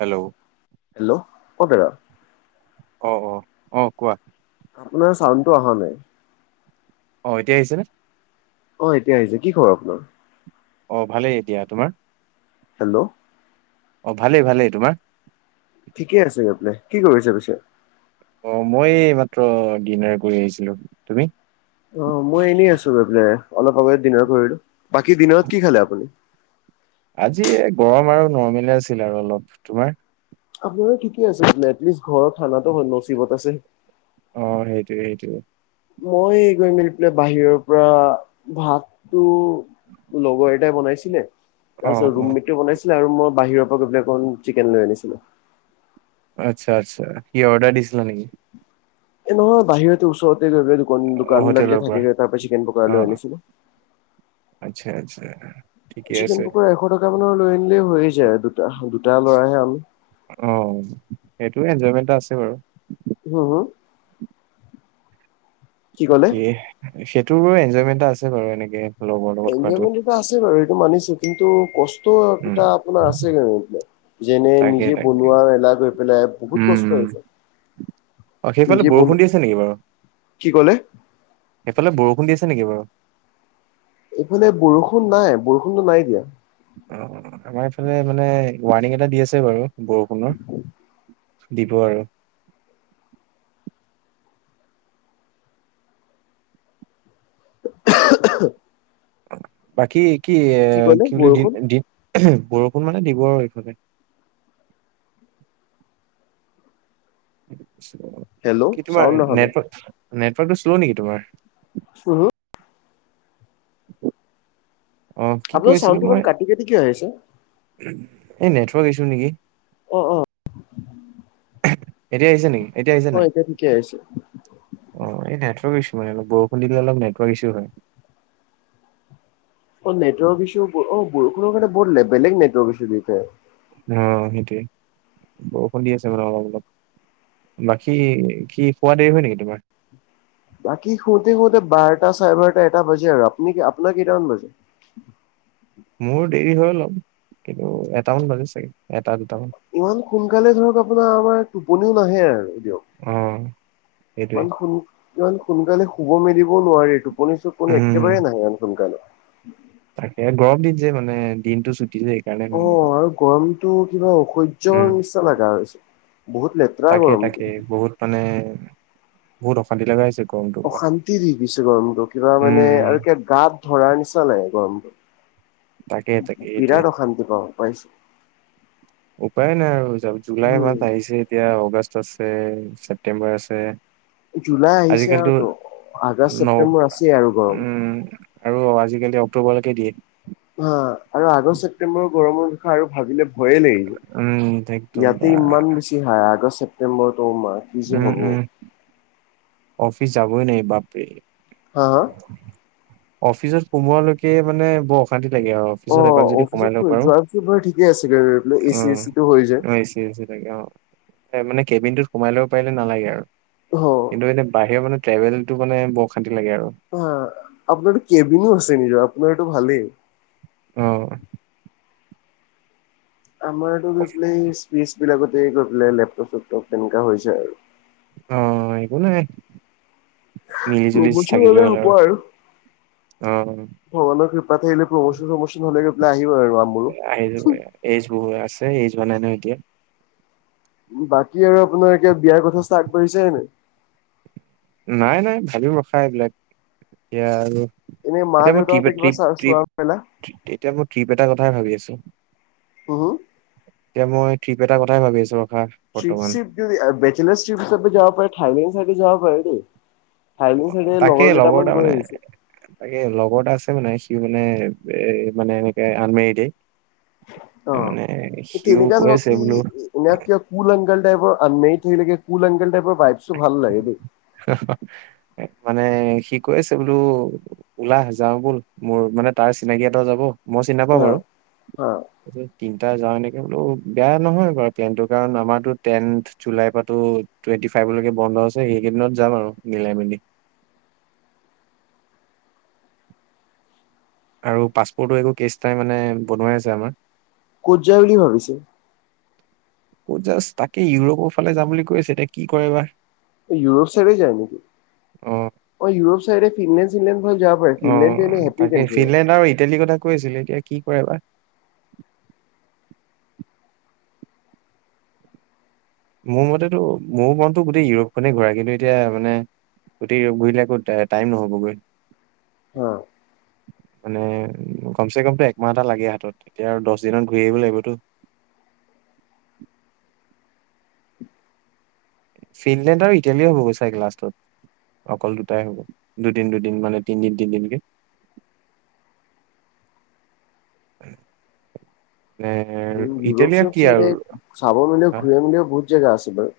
Hello? Hello, কওঁক দাদা। অ' অ 'অ কোৱা। আপোনাৰ চাউডটো অহা নাই। অ এতিয়া আহিছে নে? অ এতিয়া আহিছে, কি খবৰ আপোনাৰ? অ ভালেই দিয়া তোমাৰ? হেল্ল'? অ ভালেই ভালেই তোমাৰ? ঠিকে আছে গৈ পেলাই, কি কৰিছে পিছে? অ মই এই মাত্ৰ ডিনাৰ কৰি আহিছিলো, তুমি? অ মই এনেই আছো গৈ পেলাই, অলপ আগত ডিনাৰ কৰিলো, বাকী ডিনাৰত কি খালে আপুনি? আজি গৰম আৰু নৰমেলে আছিল আৰু অলপ, তোমাৰ? আপোনাৰ ঠিকেই আছে তেন্তে, এটলিষ্ট ঘৰৰ খানাতো নচিবত আছে। অ সেইটোৱে সেইটোৱে। মই এই গৈ মেলি পেলাই বাহিৰৰ পৰা ভাতটো লগৰ এটাই বনাইছিলে। তাৰ অ পিছত অ ৰুম মেটটোয়ে বনাইছিলে, আৰু মই বাহিৰৰ পৰা গৈ পেলে অকণ চিকেন লৈ আনিছিলো। আচ্ছা, আচ্ছা সি অৰ্ডাৰ দিছিলা নিকি? এই নহয় বাহিৰতে ওচৰতে গৈ পেলাই দোকান অ দোকান বিলাক যে হোটেলৰ পৰা থাকে, তাৰ পাই চিকেন পকৰা অ লৈ আনিছিলো। আচ্ছা, আচ্ছা। ঠিকে চিকেন আছে পকৰা এশ টকা মানৰ লৈ আনিলে হৈয়ে যায়, দুটা দুটা লৰাহে আমি। অ এইটো এনজয়মেণ্ট এটা আছে বাৰু। হো হো। কি ক'লে বাকী, সেইটোৰ এনজয়মেন্ট এটা আছে বাৰু এনেকে। লগৰ লগত খোৱাটো এনজয়মেট এটা আছে বাৰু সটো মানিছো কিন্তু উম কষ্টটা আপোনাৰ আছে যেনে তাকে নিজে তাকে বনোৱা মেলা গৈ পেলাই বহুত উম উম কষ্ট হৈছে অ সেইফালে নিজে বলো বৰষুণ দি আছে নেকি কি কলে এইফালে বৰষুণ দিছে নেকি বাৰু এইফালে বৰষুণ নাই বৰষুণো নাই দিয়া অ আমাৰ এইফালে মানে ৱাৰ্ণিং এটা দি আছে বাৰু বৰষুণৰ দিব আৰু [unintelligible] বাকী কি এ ক'লে কি বুলি বৰষুণ দিন বৰষুণ মানে দিব আৰু এইফালে হেল্ল' [unintelligible] কি তোমাৰ চাউণ্ড অহা নাই নেটৱৰ্ক নেটৱৰ্কটো শ্ল' নেকি তোমাৰ উহু আহ কি আপোনাৰ কিকৈ ছিলো চাউণ্ডটো ইমান মই [unintelligible] কাটি কাটি কিয় আহিছে এই নেটৱৰ্ক ইছু নেকি অ অ এতিয়া আহিছে নেকি এতিয়া আহিছে অ নাই ঠিকে আহিছে অ এই নেৱৰ্ক ইছ্যু মানেলপ বৰষুণ দিলে অল নেটৱৰ্ক ইছ্যু হয় অ নেটৱৰ্ক ইছু অ কোনো কাৰণে ব বেলেগ নেটৱৰ্ক ইছু দিছে অ সেইটোৱে বৰষুণ দি আছে মানে অলপ অলপ বাকী কি খোৱা দেৰি হয় নেকি তোমাৰ বাকী শুওঁতে শুওঁতে বাৰটা চাৰে বাৰটা এটা বাজে আৰু আপুনি আপোনাৰ কেইটামান বাজে মোৰ দেৰি হৈ ল'ম, কিন্তু এটামান বাজি চাগে, এটা-দুটামান। ইমান সোনকালে, ধৰক, আপোনাৰ আমাৰ টোপনিও নাহে, আৰু অ'। দিয়ক। সেইটোৱে ইমান, ইমান সোনকালে শুব মেলিবও নোৱাৰি। টোপনি - চুপনি উম, একেবাৰে নাহে ইমান সোনকালে। তাকে, গৰম দিন যে, মানে, দিনটো চুটি যায়। অ', আৰু গৰমতটো কিবা অসহ্যৰ উম নিচিনা লগা হৈছে। বহুত লেতেৰা তাকে গৰম। তাকে বহুত মানে বহুত অশান্তি লগা হৈছে গৰমটো। অশান্তি দি দিছে গৰমটো, কিবা মানে, উম আৰু কিবা গাত ধৰাৰ নিচা লাগে গৰমটো। তাকে তাকে এইটোৱে বিৰাট অশান্তিকৰ পাইছোঁ। উপায় নাই আৰু। জুলাই মাহ আহিছে, এতিয়া আগষ্ট আছে, ছেপটেম্বৰ আছে। জুলাই আহিছে আজিকালিতো আৰুতো। আগষ্ট ন! ছেপ্টেম্বৰ আছেই আৰু গৰম। উম। আৰু আজিকালি অক্টোবৰলৈকে দিয়ে। হা, আৰু আগষ্ট-ছেপ্টেম্বৰৰ গৰমৰ বিষয়ে আৰু ভাবিলে ভয় লাগে দেই, উম একদম বা ইয়াতে ইমান বেছি হাই আগষ্ট - ছেপটেম্বৰটো [unintelligible] উম, উম, অফিচ যাবই নোৱাৰি, বাপৰে! হা, হা। অফিচত সোমোৱালৈকে মানে বৰ অশান্তি লাগে আৰু। অ অফিচত এপাক যদি সোমাই ল'ব অফিচত পাৰো যোৱাৰ পিছত, বাৰু, ঠিকে আছে, এই অ এচি এচিটো হৈ যায়। [unintelligible] অ', মানে কেবিনটোত সোমাই লওঁ পাৰিলে নালাগে আৰু, অ কিন্তু এনে বাহিৰ, মানে, ট্ৰেভেলটো, মানে, বৰ অশান্তি লাগে আৰু। হা, আপোনাৰটো কেবিনো আছে নিজৰ। আপোনাৰ এইটো ভালেই। অ'। আমাৰতো গৈ পেলাই এই স্পেচবিলাকতে গৈ পেলাই লেপটপ-চেপটপ তেনেকুৱা হৈছে আৰু। অঁ একো নাই। মিলি জুলি প্ৰমোচন থাকিল হলে হ'ল হ'ব আৰু, অঁ। ভগৱানৰ কৃপা থাকিলে, প্ৰমোচন প্ৰমোচন হ'লে এইফালে আহিব আৰু। আমোৰো আহি যাব, এইজ বহুত আছে। এইজ হোৱাই ন এতিয়া। বাকী আৰু আপোনাৰ এতিয়া বিয়াৰ কথা ষ্টাৰ্ট কৰিছে নে নাই? নাই নাই, ভাবিম ৰখা এইবিলাক এতিয়া আৰু। এনে মা এতিয়া মই ট্ৰিপ দেউতাহঁতে কিবা ট্ৰিপ ট্ৰিপ চোৱা মেলা? এতিয়া মই ট্ৰিপ এটা কথাই ভাবি আছো। হুম, হুম? এতিয়া মই ট্ৰিপ এটাৰ কথাই ভাবি আছো ৰখা ট্ৰিপ বৰ্তমান শ্ৰিপ যদি বেচেলাৰ ট্ৰিপ হিচাপে যাব পাৰি থাইলেণ্ড চাইডে যাব পাৰি দেই। থাইলেণ্ড চাইডে তাকে লগৰ এটা কেইটামান গৈ মানে আহিছে। তাকে লগৰ এটা আছে মানে সি মানে এ মানে এনেকে আনমেৰিডেই। অঁ তেনেকুৱা কৈ ধৰক আছে কি বোলো [unintelligible] কুল অংগল টাইপৰ আনমেইট লে কুলংগল টাইপৰ ভাইবটো ভাল লাগে দেই। মানে সি কৈছে বোলো ওলাহ যাওঁ বল, মোৰ মানে তাৰ চিনাকি এটা যাব মই চিনি নাপাওঁ বাৰু। অ'। তিনটা যাওঁ এনেকে বোলো বেয়া নহয় বাৰু প্লানটো কাৰণ আমাৰতো টেন জুলাইৰ পৰাটো টুৱেণ্টি ফাইভলৈকে বন্ধ আছে। সেইকেইদিনত যাম আৰু মিলাই মেলি। আৰু পাছপৰ্টো একো কেচ নাই মানে বনাই আছে আমাৰ। কত যায় বুলি ভাবিছে? কত যায় তাকে ইউৰোপৰ ফালে যাম বুলি কৈছে এতিয়া কি কৰে বা ইউৰোপ চাইড যায় নেকি? অ অ', ইউৰোপ চাইড ফিনলেণ্ড চিনলেণ্ড হৈ যা অ', তাকে, ফিনলেণ্ড আৰু ইটালীৰ কথা কৈ আছিল, এতিয়া কি কৰে বা। মোৰ মতেতো মোৰ মনতো গোটেই ইউৰোপ খনে ঘূৰা কিন্তু এতিয়া মানে। গোটেই ঘূৰিলে আকৌ টাইম নহ'বগৈ। অ। মানে কমচেকমটো একমাহ এটা লাগে হাতত, এতিয়া আৰু দহ দিনত ঘূৰি আহিব লাগিবতো। ফিনলেণ্ড আৰু ইটালীও হ'বগৈ চাগে লাষ্টত। অকল দুটাই হ'ব, দুদিন দুদিন মানে তিনিদিন তিনিদিনকে। নে ইউৰোপ চিইউৰোপ চাইডে চাব মেলিব আহ, ঘূৰিব মেলিব বহুত জেগা আছে বাৰু।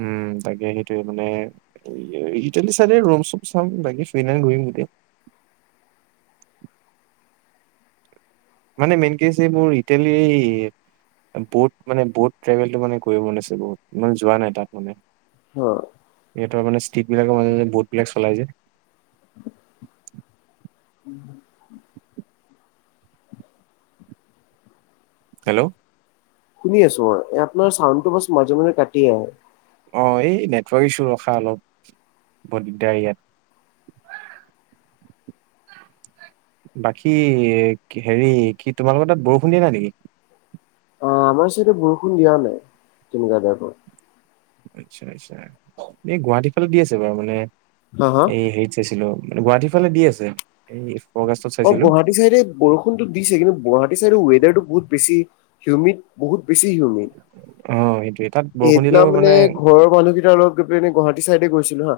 উম তাকে সেইটোয়ে মানে ইটালী চাইডে ৰোম চোম চাম বাকী চুইনলেনড ঘূৰিম গোতেই। মানে মেইনকে হৈছে মোৰ ইটালী ব'ট মানে ব'ট ট্ৰেভেলটো মানে কৰিব মন আছে বহুত, ইমান যোৱা নাই তাত মানে। অ। ইহঁতৰমানে ষ্ট্ৰীটবিলাকৰ মাজে মাজে ব'টবিলাক চলাই যে। হেল্ল'! শুনি আছো মই। এয়াত মানে চাউণ্ডটো বাচ মাজে মাজে কাটি আহে। অ এই নেটৱৰ্ক ইছু ৰখা অলপ বৰ দিগদাৰ ইয়াত। বাকী হেৰি কি তোমালোকৰ তাত বৰষুণ দিয়া নাই নেকি? অ আমাৰ চাইডে বৰষুণ দিয়া নাই তেনেকুৱা টাইপৰ। আচ্ছা আচ্ছা। এই গুৱাহাটীৰ ফালে দি আছে বাৰু মানে হা হা? এই হেৰিত গৈছিলো মানে গুৱাহাটীৰ ফালে দি আছে। এই স্পগা- অ' গুৱাহাটী চাইদে- বৰষুণতো দিছে, কিন্তু গুৱাহাটী চাইদে ৱেডাৰটো বহুত বেছি হিউমিড বহুত- বেছি হিউমিড। অঁ' সেইটোয়ে তাত- বৰষুণ সেইদিনা দিলেও মানে ঘৰৰ মানুহকেইটা অলপ গুৱাহাটী চাইডে গৈছিলো হাঁ-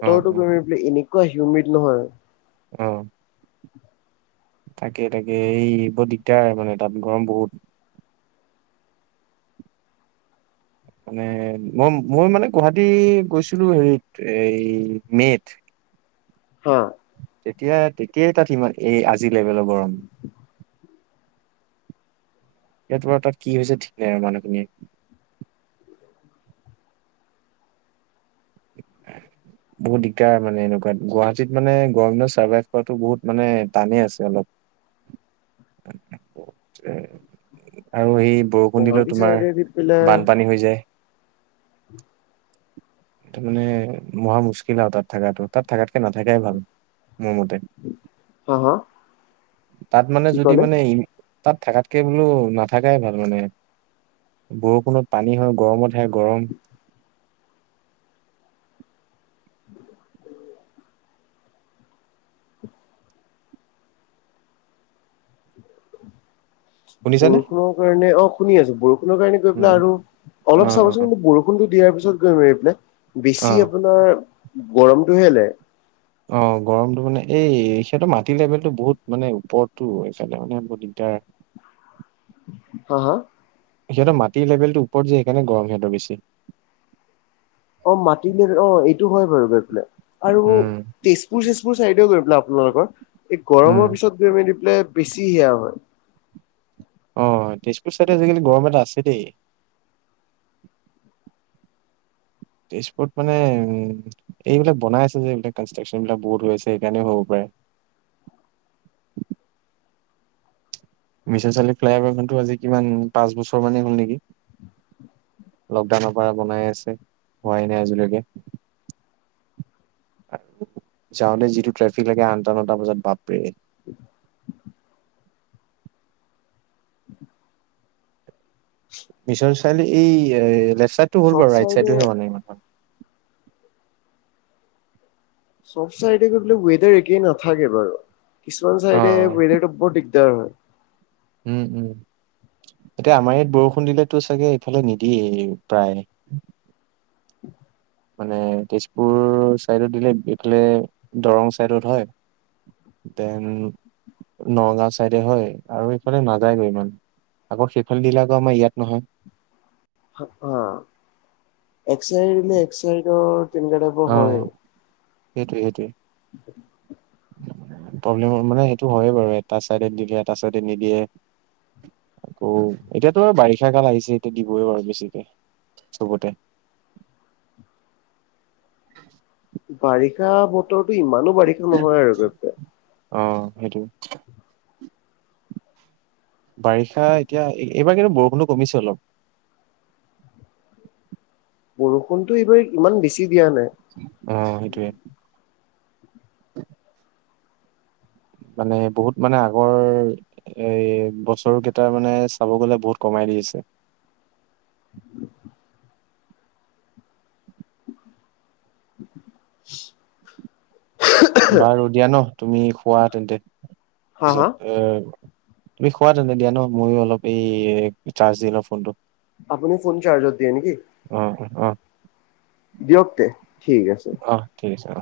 অ অ [unintelligible] এনেকুৱা হিউমিড নহয়। অঁ' তাকে তাকে, এই বৰ দিগদাৰ মানে তাত গৰম বহুত। মানে, মই মই মানে গুৱাহাটী গৈছিলো হেৰিত এই মে'ত। অঁ' তেতিয়া, তেতিয়াই তাত সিমান এই আজিৰ লেভেলৰ গৰম। এতিয়া টো আৰু তাত কি হৈছে ঠিক নাই আৰু মানুহখিনিৰ? [unintelligible] বহুত দিগদাৰ মানে এনেকুৱাত গুৱাহাটীত মানে গৰম দিনত ছাৰ্ভাইভ কৰাটো বহুত মানে টানেই আছে অলপ। [inaudible] আৰু এই- বৰষুণ দিলেও গুৱাহাটী তোমাৰ চাইডে দি পেলাই বানপানী হৈ যায়। তাৰ মানে মহা মুস্কিল আৰু তাত থকাটো, তাত থকাতকে নথকাই ভাল মোৰ মতে। হা হা, তাত মানে কি যদি ক'লে? মানে- তাত থকাতকে বোলো নাথাকাই ভাল মানে। বৰষুণত পানী হয় গৰমত সেয়া গৰম। [inaudible] [inaudible] শুনিছানে? বৰষুণৰ কাৰণে, অঁ শুনি আছো বৰষুণৰ কাৰণে গৈ উম পেলাই আৰু অ অলপ চাবাচোন কিন্তু বৰষ- ষুণটো দিয়াৰ পিছত গৈ এইপিলে অ অ বেছি আপোনাৰ গৰমটোহে ওলাই। অঁ' গৰমটো মানে এই সিহঁতৰ মাটি লেভেলটো বহুত মানে ওপৰত টো সেইকাৰণে মানে বহুত দিগদাৰ। হাঁ' হাঁ' সিহঁতৰ মাটি লেভেলটো ওপৰত যে সেইকাৰণে গৰম সিহঁতৰ বেছি। অঁ মাটিলে অঁ এইটো হয় বাৰু গৈ পেলাই আৰু- উম তেজপুৰ চেজপুৰ চাইডেও গৈ পেলাই আপোনালোকৰ এই উম, গৰমৰ পিছত গৈ মেলি পেলাই বেছি সেয়া হয়। অঁ তেজপুৰ চাইডে আজিকালি গৰম এটা আছে দেই। [inaudible] তেজপুৰত মানে উম'- এইবিলাক বনাই আছে যে এইবিলাক কনষ্ট্ৰাকশ্যন বিলাক বহুত হৈ আছে সেইকাৰণে হ'ব পাৰে। মিছন চাৰিআলি ফ্লাইঅভাৰখনটো আজি কিমান পাঁচ বছৰ মানেই হ'ল নেকি? লকডাউনৰ পৰা বনাই আছে হোৱাই নাই আজিলৈকে। যাওঁতে যিটো ট্ৰেফিক লাগে আনটা নটা বজাত বাপৰে। মিশ্বন চাৰিআলি এই এ লেফ্ট চাইডটো হ'ল চব বাৰু ৰাইট চাইডে চাইডটো হে হোৱা নাই ইমান মানে। চব চাইডে গৈ পেলাই ৱেডাৰ একেই নাথাকে বাৰু কিছুমান চাইডে অ'। ৱেডাৰটো- বহুত দিগদাৰ হয়। উম উম' এতিয়া আমাৰ ইয়াত বৰষুণ দিলেতো চাগে এইফালে নিদিয়ে প্ৰায়। মানে তেজপুৰ চাইডত দিলে এইফালে দৰং চাইডত হয়- দেন নগাঁও চাইডে হয় আৰু এইফালে নাযায়গৈ ইমান। আকৌ সেইফাল দিলে আকৌ আমাৰ ইয়াত নহয়। [unintelligible] এক্সাৰ দিলে এক্সাৰটো তেনেকুৱা টাইপৰ হয়। সেইটোৱে সেইটোৱে। প্ৰব্লেম মানে সেইটো হয়ে বাৰু এটা চাইডে দিয়ে এটা চাইডে নিদিয়ে। আকৌ এতিয়াতো বাৰিষা কাল আহিছে এতিয়া দিবই বাৰু বেছিকে চবতে। বাৰিষা বতৰটো ইমানো বাৰিষা নহয় আৰু [unintelligible] অ' সেইটো বাৰিষা এতিয়া, এইবাৰ কিন্তু বৰষুণো কমিছে অলপ। বৰষুণতো এইবাৰ ইমান বেছি দিয়া নাই। অ' সেইটোৱে। মানে বহুত মানে আগৰ এই বছৰ কেইটাৰ মানে চাব গ'লে বহুত কমাই দি আছে। [inaudible] [inaudible] বাৰু দিয়া ন' তুমি খোৱা তেন্তে, হা হা পিছত এ তুমি শুৱা তেন্তে দিয়া ন' ম‌ইও অলপ এই চাৰ্জ দি লওঁ ফোনটো। আপুনি ফোন চাৰ্জত দিয়ে নেকি? [unintelligible] দিয়ক তে ঠিক আছে। অ' ঠিক আছে অ'।